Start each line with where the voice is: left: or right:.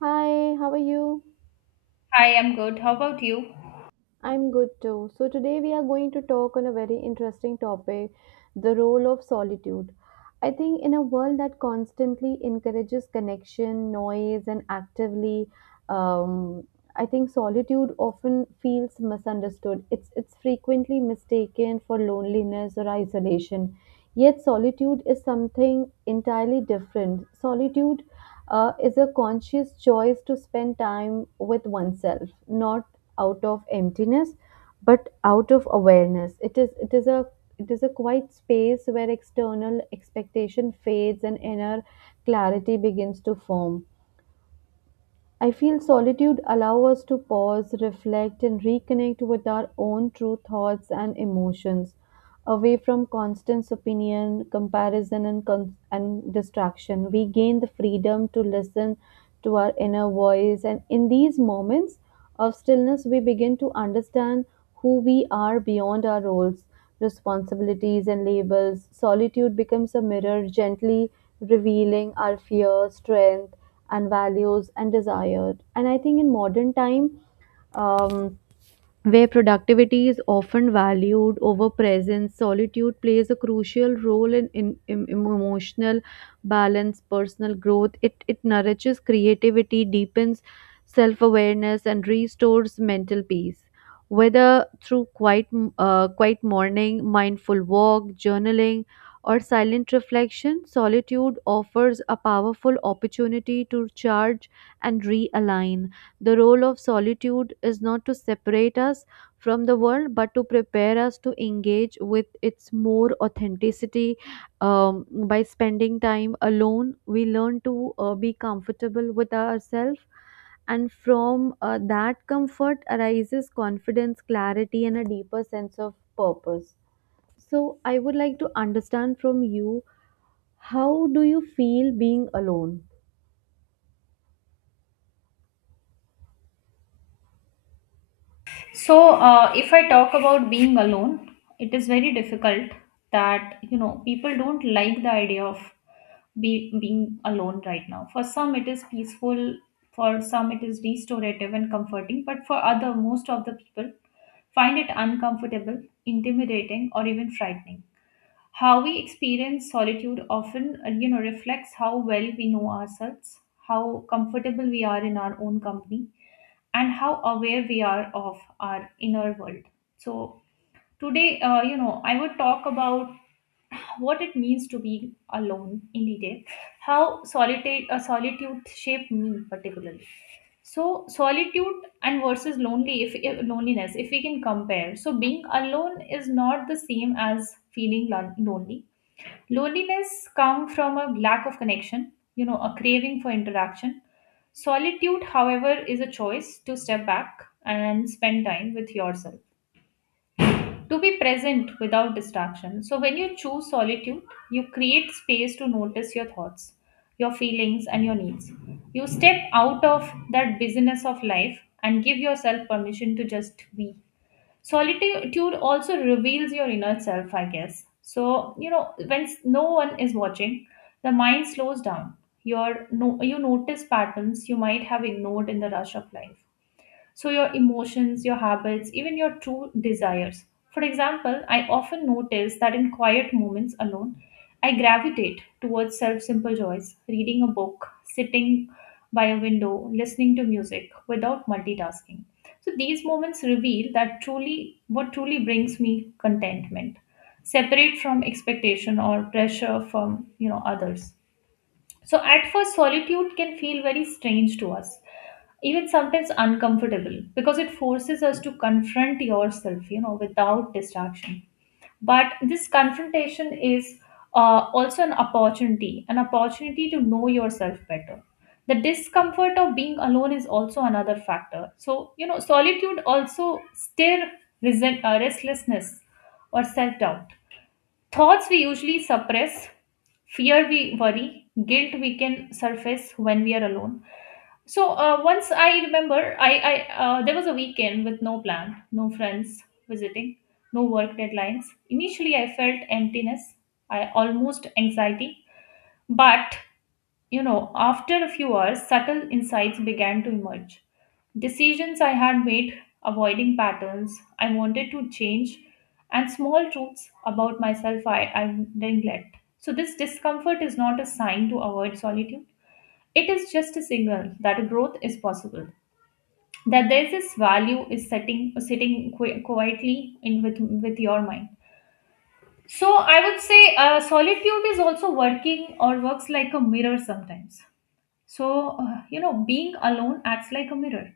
right: Hi, how are you?
left: I am good. How about you?
right: I'm good too. So, today we are going to talk on a very interesting topic, the role of solitude. I think in a world that constantly encourages connection, noise, and actively, um, I think solitude often feels misunderstood. It's frequently mistaken for loneliness or isolation. Yet, solitude is something entirely different. Solitude is a conscious choice to spend time with oneself, not out of emptiness, but out of awareness. It is a quiet space where external expectation fades and inner clarity begins to form. I feel solitude allows us to pause, reflect, and reconnect with our own true thoughts and emotions, away from constant opinion, comparison, and distraction. We gain the freedom to listen to our inner voice, and in these moments of stillness, we begin to understand who we are beyond our roles, responsibilities, and labels. Solitude becomes a mirror, gently revealing our fears, strength, and values and desire. And I think in modern time, um, where productivity is often valued over presence, solitude plays a crucial role in emotional balance, personal growth. It nourishes creativity, deepens self awareness, and restores mental peace. Whether through quiet morning, mindful walk, journaling, or silent reflection, solitude offers a powerful opportunity to charge and realign. The role of solitude is not to separate us from the world, but to prepare us to engage with its more authenticity. By spending time alone, we learn to be comfortable with ourselves, and from that comfort arises confidence, clarity, and a deeper sense of purpose. So, I would like to understand from you, how do you feel being alone?
left: So, if I talk about being alone, it is very difficult that, you know, people don't like the idea of being alone right now. For some, it is peaceful. For some, it is restorative and comforting. But for other, most of the people find it uncomfortable, intimidating, or even frightening. How we experience solitude often, you know, reflects how well we know ourselves, how comfortable we are in our own company and how aware we are of our inner world. So, today, you know, I would talk about what it means to be alone in detail, how solitude, solitude shaped me particularly. So, solitude and versus lonely, if loneliness, if we can compare. So, being alone is not the same as feeling lonely. Loneliness comes from a lack of connection, you know, a craving for interaction. Solitude, however, is a choice to step back and spend time with yourself, to be present without distraction. So, when you choose solitude, you create space to notice your thoughts, your feelings, and your needs. You step out of that busyness of life and give yourself permission to just be. Solitude also reveals your inner self, I guess. So, you know, when no one is watching, the mind slows down. Your no, You notice patterns you might have ignored in the rush of life, so your emotions, your habits, even your true desires. For example, I often notice that in quiet moments alone, I gravitate towards self simple joys, reading a book, sitting by a window, listening to music without multitasking. So these moments reveal that truly what truly brings me contentment, separate from expectation or pressure from, you know, others. So at first solitude can feel very strange to us, even sometimes uncomfortable because it forces us to confront yourself, you know, without distraction. But this confrontation is, also an opportunity, an opportunity to know yourself better. The discomfort of being alone is also another factor. So, you know, solitude also stir restlessness or self-doubt. Thoughts we usually suppress, fear we worry, guilt we can surface when we are alone. So, once I remember, I there was a weekend with no plan, no friends visiting, no work deadlines. Initially, I felt emptiness, I almost anxiety, but you know, after a few hours, subtle insights began to emerge. Decisions I had made, avoiding patterns I wanted to change, and small truths about myself I neglect. So this discomfort is not a sign to avoid solitude, it is just a signal that growth is possible, that there is this value is setting, sitting quietly in with your mind. So I would say, solitude is also working or works like a mirror sometimes. So, you know, being alone acts like a mirror.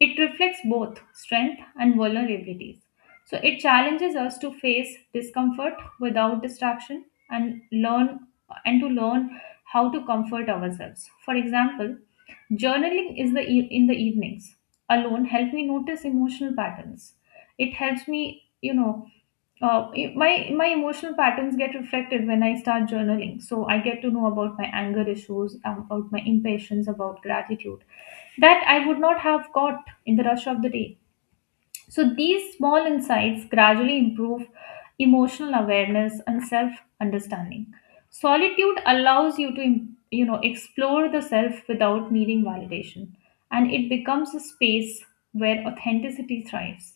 left: It reflects both strength and vulnerabilities. So it challenges us to face discomfort without distraction and learn and to learn how to comfort ourselves. For example, journaling is the in the evenings alone help me notice emotional patterns. It helps me, you know, my emotional patterns get reflected when I start journaling. So I get to know about my anger issues, about my impatience, about gratitude that I would not have got in the rush of the day. So these small insights gradually improve emotional awareness and self understanding. Solitude allows you to, you know, explore the self without needing validation, and it becomes a space where authenticity thrives.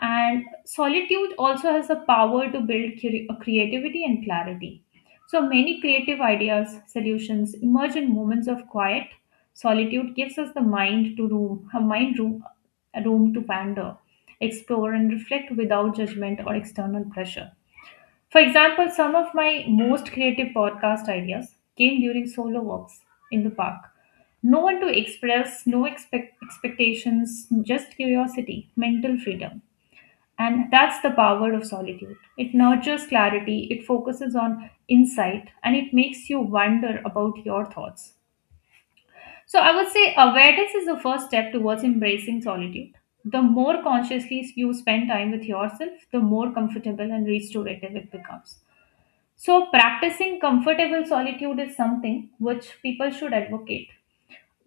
left: And solitude also has the power to build creativity and clarity. So many creative ideas, solutions emerge in moments of quiet. Solitude gives us the mind to room, a mind room, a room to wander, explore and reflect without judgment or external pressure. For example, some of my most creative podcast ideas came during solo walks in the park. No one to express, no expectations, just curiosity, mental freedom. And that's the power of solitude. It nurtures clarity, it focuses on insight, and it makes you wonder about your thoughts. So, I would say awareness is the first step towards embracing solitude. The more consciously you spend time with yourself, the more comfortable and restorative it becomes. So, practicing comfortable solitude is something which people should advocate.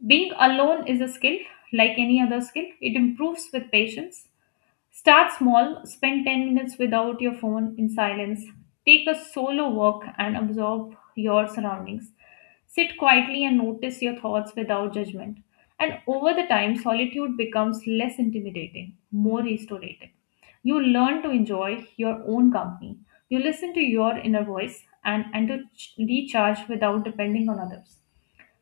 left: Being alone is a skill, like any other skill, it improves with patience. Start small, spend 10 minutes without your phone in silence, take a solo walk and absorb your surroundings. Sit quietly and notice your thoughts without judgment. And over the time, solitude becomes less intimidating, more restorative. You learn to enjoy your own company. You listen to your inner voice and, recharge without depending on others.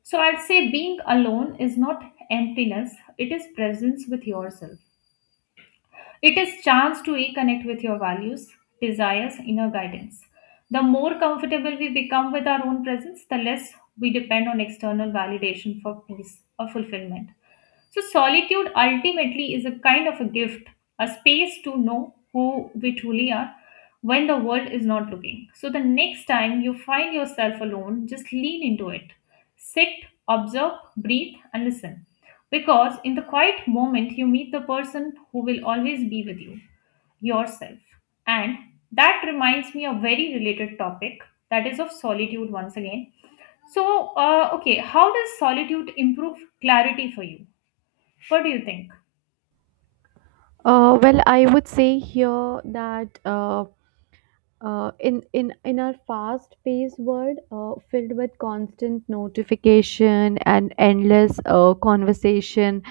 left: So I'd say being alone is not emptiness, it is presence with yourself. It is chance to reconnect with your values, desires, inner guidance. The more comfortable we become with our own presence, the less we depend on external validation for peace or fulfillment. So, solitude ultimately is a kind of a gift, a space to know who we truly are when the world is not looking. So, the next time you find yourself alone, just lean into it. Sit, observe, breathe, and listen. Because in the quiet moment, you meet the person who will always be with you, yourself. And that reminds me of very related topic, that is of solitude once again. So, okay, how does solitude improve clarity for you? What do you think?
right: Well, I would say here that. In our fast-paced world, filled with constant notification and endless conversation,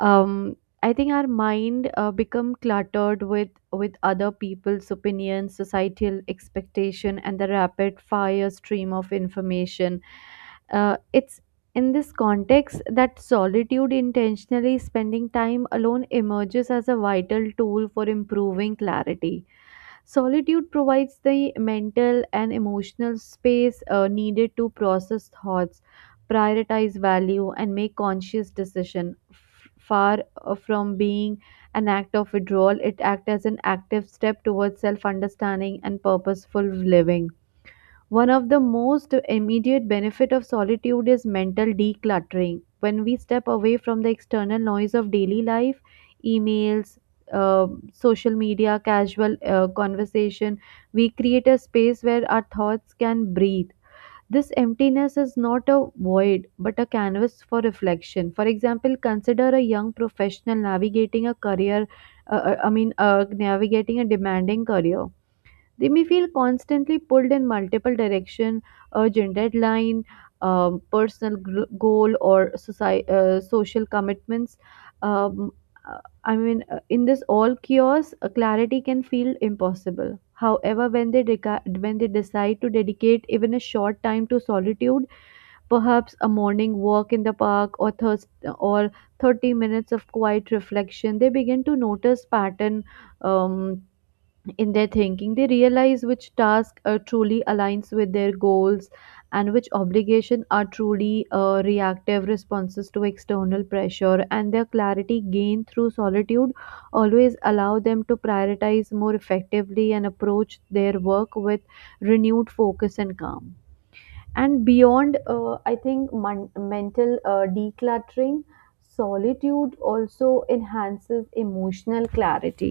right: um, I think our mind become cluttered with other people's opinions, societal expectation, and the rapid fire stream of information. It's in this context that solitude intentionally spending time alone emerges as a vital tool for improving clarity. Solitude provides the mental and emotional space needed to process thoughts, prioritize value, and make conscious decision. Far from being an act of withdrawal, it acts as an active step towards self-understanding and purposeful living. One of the most immediate benefit of solitude is mental decluttering. When we step away from the external noise of daily life, emails, social media, casual conversation, we create a space where our thoughts can breathe. This emptiness is not a void but a canvas for reflection. For example, consider a young professional navigating a demanding career. They may feel constantly pulled in multiple direction, urgent deadline, personal goal or social commitments. Um, uh, I mean, in this all chaos, clarity can feel impossible. However, when they decide to dedicate even a short time to solitude, perhaps a morning walk in the park or thirst or 30 minutes of quiet reflection, they begin to notice pattern um, in their thinking. They realize which task truly aligns with their goals, and which obligation are truly reactive responses to external pressure, and their clarity gained through solitude always allow them to prioritize more effectively and approach their work with renewed focus and calm. And beyond, I think mental decluttering, solitude also enhances emotional clarity.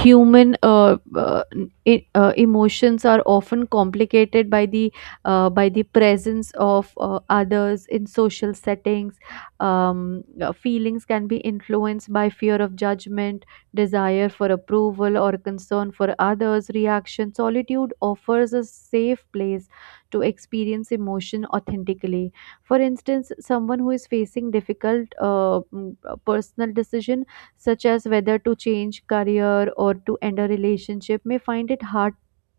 right: Human emotions are often complicated by the presence of others in social settings. Feelings can be influenced by fear of judgment, desire for approval, or concern for others reaction. Solitude offers a safe place to experience emotion authentically. For instance, someone who is facing difficult personal decision, such as whether to change career or to end a relationship, may find it hard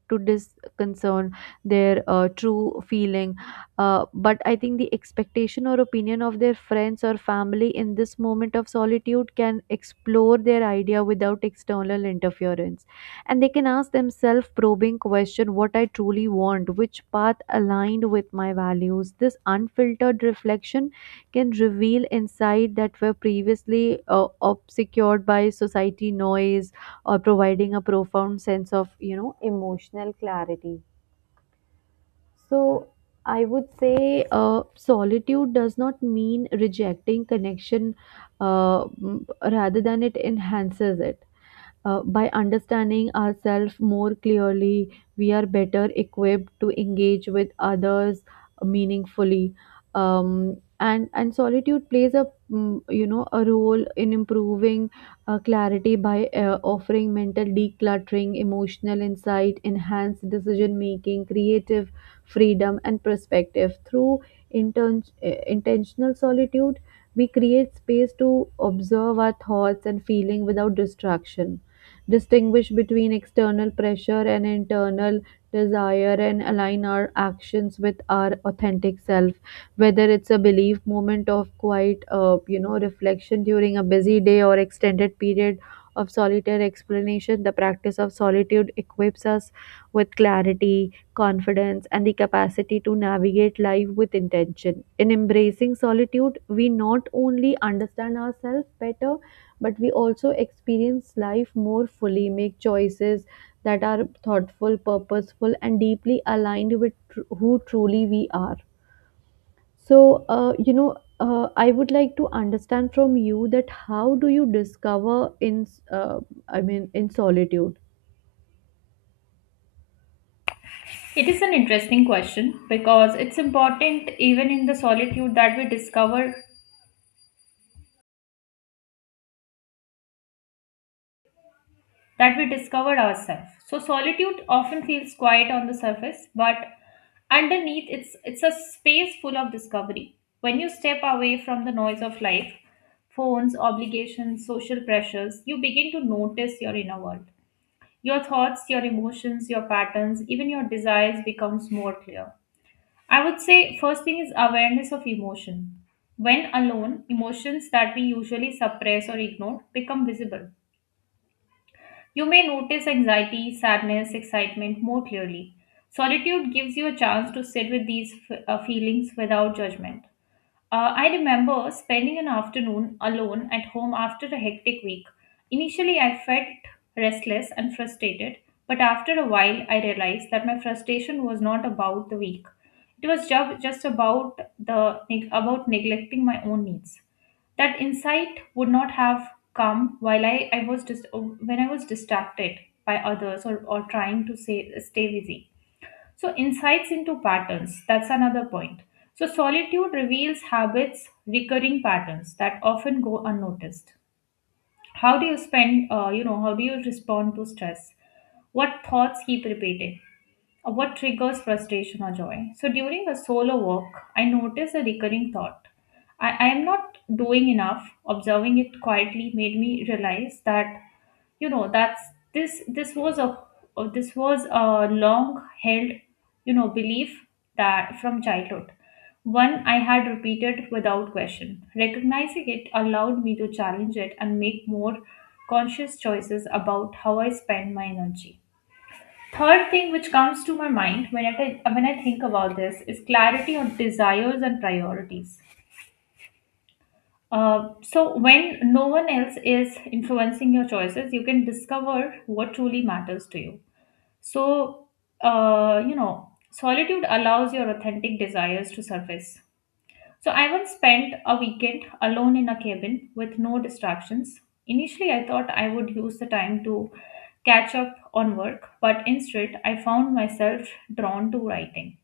right: to disconcern their true feeling. But I think the expectation or opinion of their friends or family in this moment of solitude can explore their idea without external interference, and they can ask themselves probing question: what I truly want, which path aligned with my values. This unfiltered reflection can reveal insight that were previously obscured by society noise, or providing a profound sense of emotional clarity. So I would say solitude does not mean rejecting connection. Uh, m- rather than it enhances it by understanding ourselves more clearly, we are better equipped to engage with others meaningfully. And solitude plays a mm, you know a role in improving clarity by offering mental decluttering, emotional insight, enhanced decision making, creative freedom, and perspective. Through intentional solitude, we create space to observe our thoughts and feeling without distraction, distinguish between external pressure and internal desire, and align our actions with our authentic self. Whether it's a belief moment of quiet reflection during a busy day or extended period of solitary explanation, the practice of solitude equips us with clarity, confidence, and the capacity to navigate life with intention. In embracing solitude, we not only understand ourselves better but we also experience life more fully, make choices that are thoughtful, purposeful, and deeply aligned with who truly we are. So, I would like to understand from you that how do you discover in, s- uh, in solitude?
left: It is an interesting question because it's important even in the solitude that we discover, that we discover ourselves. So solitude often feels quiet on the surface, but underneath it's a space full of discovery. When you step away from the noise of life, phones, obligations, social pressures, you begin to notice your inner world. Your thoughts, your emotions, your patterns, even your desires becomes more clear. I would say first thing is awareness of emotion. When alone, emotions that we usually suppress or ignore become visible. You may notice anxiety, sadness, excitement more clearly. Solitude gives you a chance to sit with these feelings without judgment. I remember spending an afternoon alone at home after a hectic week. Initially, I felt restless and frustrated, but after a while, I realized that my frustration was not about the week. It was just about the about neglecting my own needs. That insight would not have come while when I was distracted by others, or trying to say, stay busy. So, insights into patterns, that's another point. So, solitude reveals habits, recurring patterns that often go unnoticed. How do you spend, you know, how do you respond to stress? What thoughts keep repeating? What triggers frustration or joy? So during a solo walk, I noticed a recurring thought. I am not doing enough. Observing it quietly made me realize that, you know, that's this was a, this was a long held, you know, belief that from childhood one I had repeated without question. Recognizing it allowed me to challenge it and make more conscious choices about how I spend my energy. Third thing which comes to my mind when when I think about this is clarity on desires and priorities. So, when no one else is influencing your choices, you can discover what truly matters to you. So, you know, solitude allows your authentic desires to surface. So I once spent a weekend alone in a cabin with no distractions. Initially, I thought I would use the time to catch up on work, but instead, I found myself drawn to writing,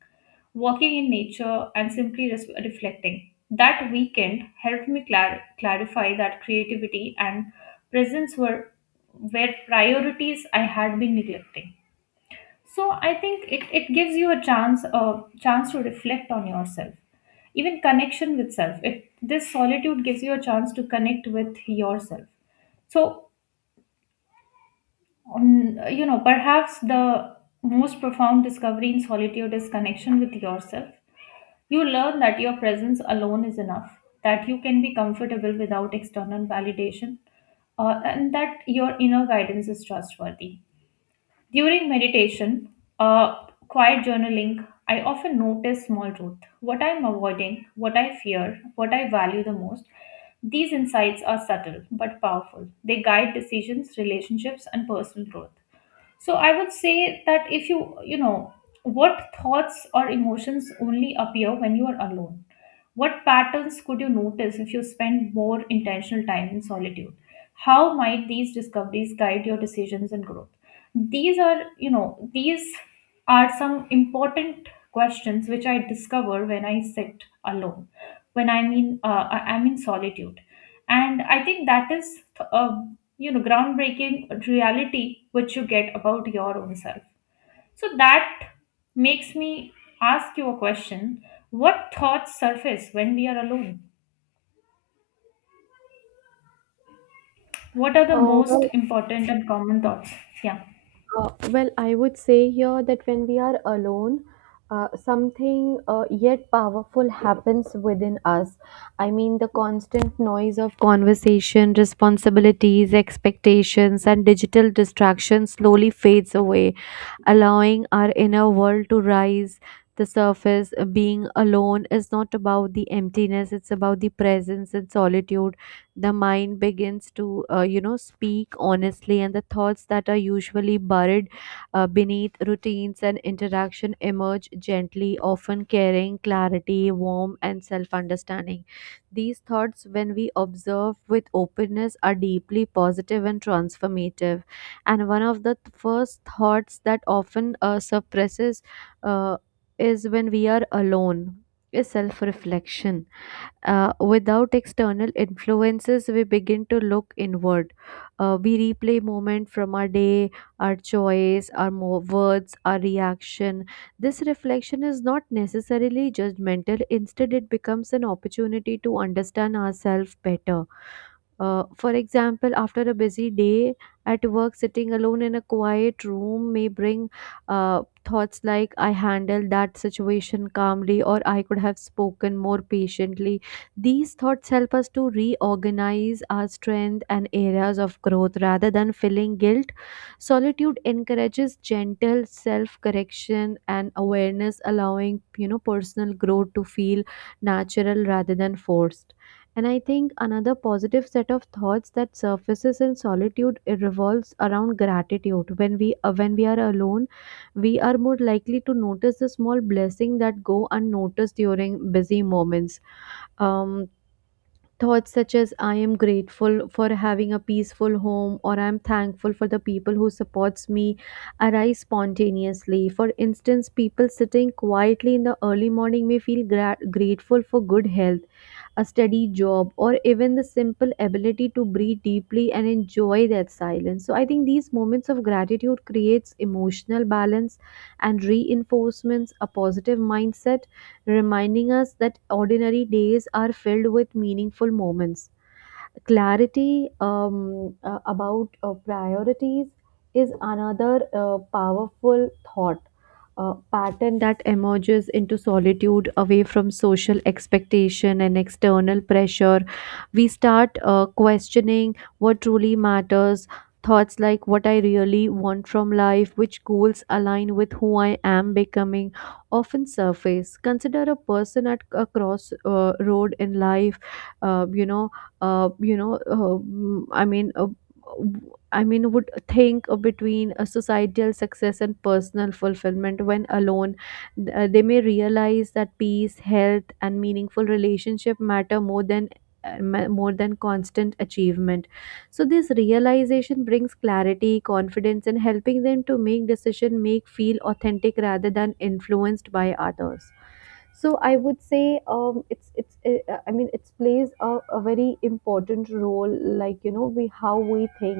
left: walking in nature, and simply reflecting. That weekend helped me clarify that creativity and presence were priorities I had been neglecting. So I think it gives you a chance, a chance to reflect on yourself, even connection with self. It, this solitude gives you a chance to connect with yourself. So, you know, perhaps the most profound discovery in solitude is connection with yourself. You learn that your presence alone is enough, that you can be comfortable without external validation, and that your inner guidance is trustworthy. During meditation or quiet journaling, I often notice small truth, what I am avoiding, what I fear, what I value the most. These insights are subtle but powerful. They guide decisions, relationships, and personal growth. So I would say that if you, you know, what thoughts or emotions only appear when you are alone? What patterns could you notice if you spend more intentional time in solitude? How might these discoveries guide your decisions and growth? These are, these are some important questions which I discover when I sit alone, when I mean I'm in solitude, and I think that is a groundbreaking reality which you get about your own self. So that makes me ask you a question: What thoughts surface when we are alone? What are the
right: Uh,
left: most
right: well,
left: important and common thoughts? Yeah.
right: well, I would say here that when we are alone, something yet powerful happens within us. I mean, the constant noise of conversation, responsibilities, expectations, and digital distractions slowly fades away, allowing our inner world to rise the surface. Being alone is not about the emptiness, it's about the presence and solitude. The mind begins to speak honestly, and the thoughts that are usually buried beneath routines and interaction emerge gently, often carrying clarity, warmth, and self understanding. These thoughts, when we observe with openness, are deeply positive and transformative. And one of the first thoughts that often suppresses uh, is when we are alone, is self-reflection. Without external influences, we begin to look inward. We replay moment from our day, our choice, our words, our reaction. This reflection is not necessarily judgmental. Instead, it becomes an opportunity to understand ourselves better. For example, after a busy day at work, sitting alone in a quiet room may bring thoughts like, I handled that situation calmly, or I could have spoken more patiently. These thoughts help us to reorganize our strength and areas of growth rather than feeling guilt. Solitude encourages gentle self correction and awareness, allowing personal growth to feel natural rather than forced. And I think another positive set of thoughts that surfaces in solitude it revolves around gratitude. When we are alone, we are more likely to notice the small blessing that go unnoticed during busy moments. Um, Thoughts such as I am grateful for having a peaceful home or I am thankful for the people who supports me arise spontaneously. For instance, people sitting quietly in the early morning may feel grateful for good health, a steady job, or even the simple ability to breathe deeply and enjoy that silence. So I think these moments of gratitude creates emotional balance and reinforcements a positive mindset, reminding us that ordinary days are filled with meaningful moments. Clarity about priorities is another powerful thought pattern that emerges into solitude, away from social expectation and external pressure. We start questioning what truly matters. Thoughts like what I really want from life, which goals align with who I am becoming, often surface. Consider a person at a crossroad, road in life. Uh, you know you know I mean I mean, would think between a societal success and personal fulfillment when alone. They may realize that peace, health, and meaningful relationship matter more than constant achievement. So this realization brings clarity, confidence, and helping them to make decision, make feel authentic rather than influenced by others. So I would say it's I mean it plays a very important role, like we how we think.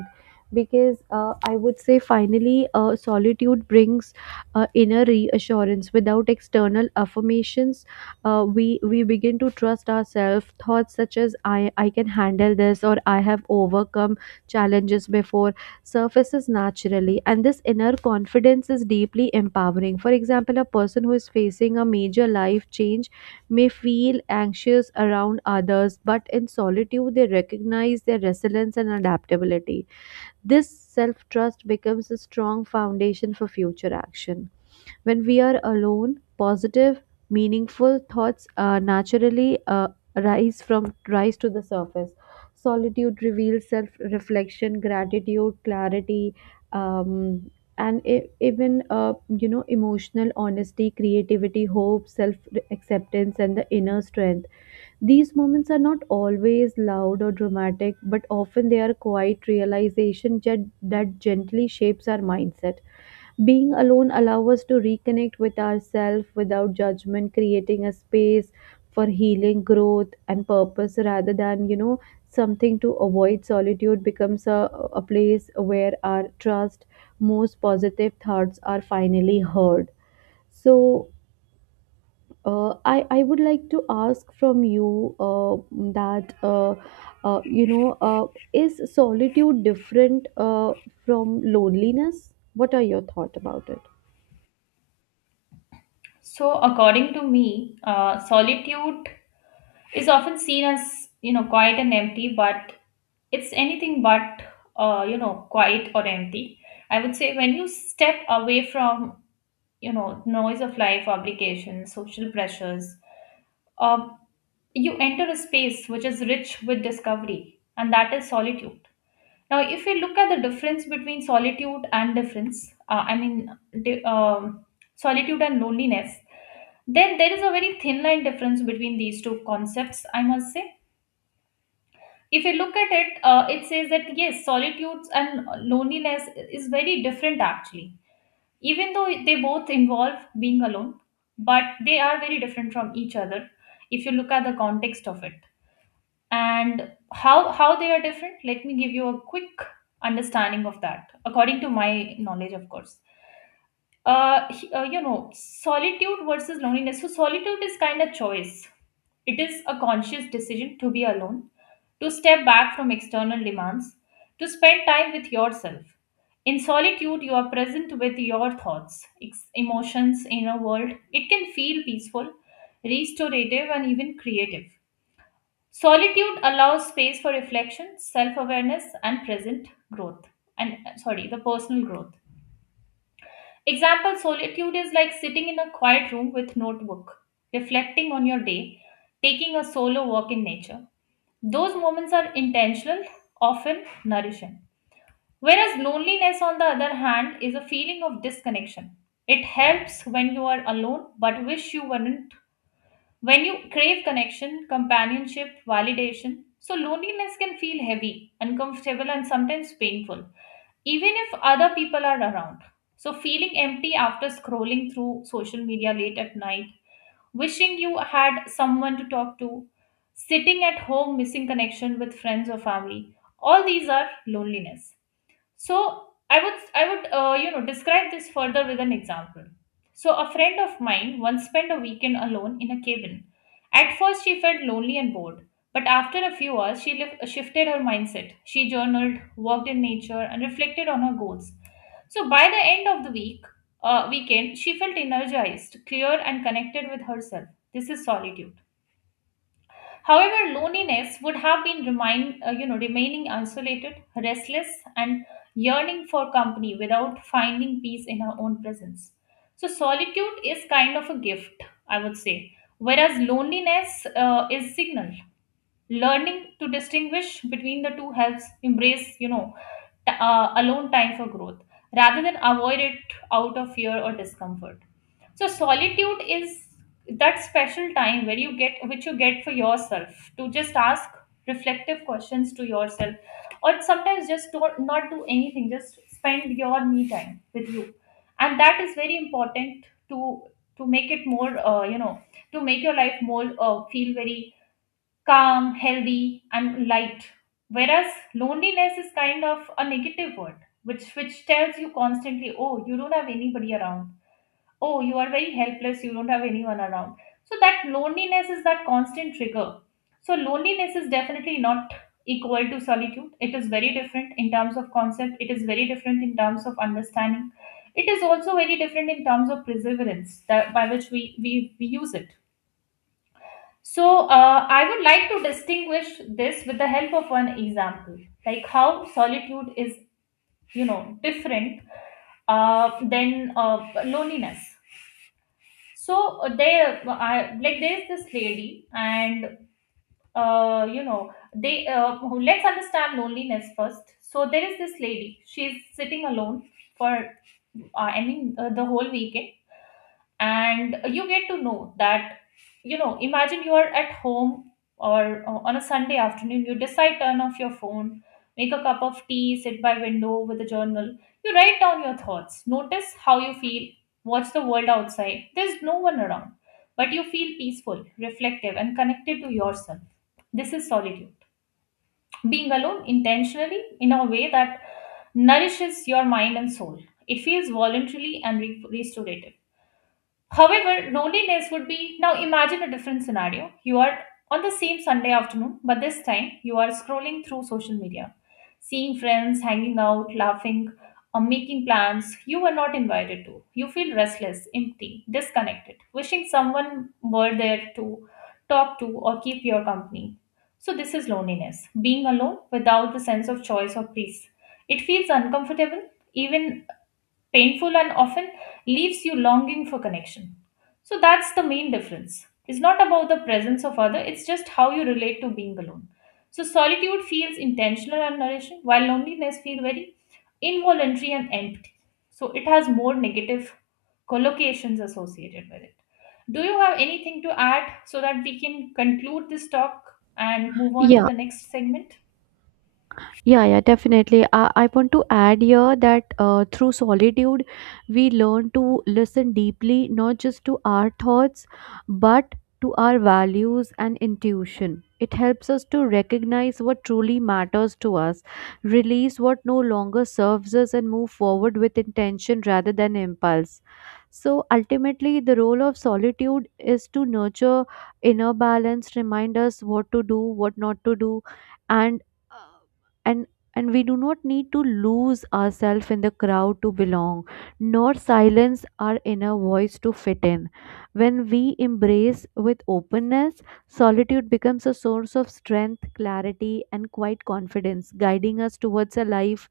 right: Because I would say finally solitude brings inner reassurance without external affirmations. We begin to trust ourselves, thoughts such as I can handle this or I have overcome challenges before surfaces naturally. And this inner confidence is deeply empowering. For example, a person who is facing a major life change may feel anxious around others, but in solitude they recognize their resilience and adaptability. This self trust becomes a strong foundation for future action. When we are alone, positive, meaningful thoughts naturally rise to the surface. Solitude reveals self-reflection, gratitude, clarity, um, and even emotional honesty, creativity, hope, self-acceptance, and the inner strength. These moments are not always loud or dramatic, but often they are quiet realization that gently shapes our mindset. Being alone allows us to reconnect with ourselves without judgment, creating a space for healing, growth, and purpose rather than something to avoid. Solitude becomes a place where our trust, most positive thoughts are finally heard. So, I would like to ask from you that, uh, uh, you know, uh, is solitude different from loneliness? What are your thoughts about it?
left: So according to me, solitude is often seen as quiet and empty, but it's anything but quiet or empty. I would say when you step away from noise of life, obligations, social pressures, uh, you enter a space which is rich with discovery, and that is solitude. Now if we look at the difference between solitude and difference, I mean, di- um, solitude and loneliness, then there is a very thin line difference between these two concepts, I must say. If you look at it, it says that yes, solitude and loneliness is very different actually. Even though they both involve being alone, but they are very different from each other if you look at the context of it. And how they are different, let me give you a quick understanding of that, according to my knowledge, of course. You know, solitude versus loneliness. So solitude is kind of choice. It is a conscious decision to be alone, to step back from external demands, to spend time with yourself. In solitude you are present with your thoughts, emotions, inner world. It can feel peaceful, restorative, and even creative. Solitude allows space for reflection, self-awareness, and present growth. And sorry, the personal growth. Example, solitude is like sitting in a quiet room with notebook, reflecting on your day, taking a solo walk in nature. Those moments are intentional, often nourishing. Whereas loneliness, on the other hand, is a feeling of disconnection. It helps when you are alone but wish you weren't. When you crave connection, companionship, validation, so loneliness can feel heavy, uncomfortable, and sometimes painful even if other people are around. So, feeling empty after scrolling through social media late at night, wishing you had someone to talk to, sitting at home missing connection with friends or family, all these are loneliness. So I would you know, describe this further with an example. So a friend of mine once spent a weekend alone in a cabin. At first she felt lonely and bored, but after a few hours she shifted her mindset. She journaled, walked in nature, and reflected on her goals. So by the end of the weekend, she felt energized, clear, and connected with herself. This is solitude. However, loneliness would have been remaining isolated, restless, and yearning for company without finding peace in her own presence. So, solitude is kind of a gift, I would say, whereas loneliness is signal. Learning to distinguish between the two helps embrace, you know, alone time for growth rather than avoid it out of fear or discomfort. So solitude is that special time where you get for yourself to just ask reflective questions to yourself, or sometimes just don't, not do anything, just spend your me time with you. And that is very important to make it more to make your life more feel very calm, healthy, and light. Whereas loneliness is kind of a negative word, which tells you constantly, oh, you don't have anybody around. Oh, you are very helpless. You don't have anyone around. So that loneliness is that constant trigger. So loneliness is definitely not equal to solitude. It is very different in terms of concept. It is very different in terms of understanding. It is also very different in terms of perseverance that by which we use it. So, I would like to distinguish this with the help of one example, like how solitude is, you know, different than loneliness. So there, I, like there's this lady, and let's understand loneliness first. So there is this lady. She's sitting alone for, the whole weekend, and you get to know that, you know, imagine you are at home or on a Sunday afternoon. You decide turn off your phone, make a cup of tea, sit by window with a journal. You write down your thoughts, notice how you feel, watch the world outside. There's no one around, but you feel peaceful, reflective, and connected to yourself. This is solitude, being alone intentionally in a way that nourishes your mind and soul. It feels voluntarily and restorative. However, loneliness would be, now imagine a different scenario. You are on the same Sunday afternoon, but this time you are scrolling through social media, seeing friends hanging out, laughing, or making plans you were not invited to. You feel restless, empty, disconnected, wishing someone were there to talk to or keep your company. So, this is loneliness, being alone without the sense of choice or peace. It feels uncomfortable, even painful, and often leaves you longing for connection. So that's the main difference. It's not about the presence of other, it's just how you relate to being alone. So solitude feels intentional and nourishing, while loneliness feels very involuntary and empty. So it has more negative collocations associated with it. Do you have anything to add so that we can conclude this talk and move on to
right: Yeah,
left: the next segment?
right: yeah, yeah, definitely. I want to add here that through solitude, we learn to listen deeply, not just to our thoughts, but to our values and intuition. It helps us to recognize what truly matters to us, release what no longer serves us, and move forward with intention rather than impulse. So ultimately, the role of solitude is to nurture inner balance, remind us what to do, what not to do, and uh, and and we do not need to lose ourselves in the crowd to belong, nor silence our inner voice to fit in. When we embrace with openness, solitude becomes a source of strength, clarity, and quiet confidence, guiding us towards a life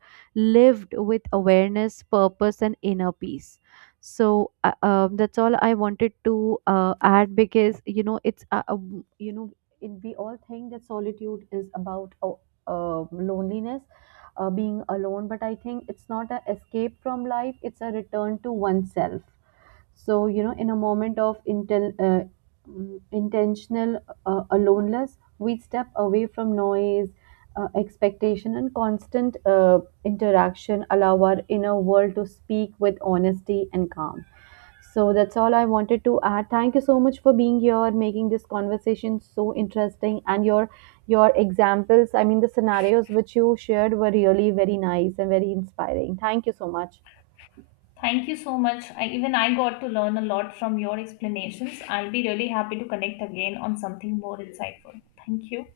right: lived with awareness, purpose, and inner peace. So that's all I wanted to add, because it's we all think that solitude is about loneliness, being alone. But I think it's not an escape from life, it's a return to oneself. So, in a moment of intentional aloneness, we step away from noise, expectation, and constant interaction, allow our inner world to speak with honesty and calm. So that's all I wanted to add. Thank you so much for being here, making this conversation so interesting, and your examples, I mean the scenarios which you shared, were really very nice and very inspiring. Thank you so much.
left: Thank you so much. I, even I got to learn a lot from your explanations. I'll be really happy to connect again on something more insightful. Thank you.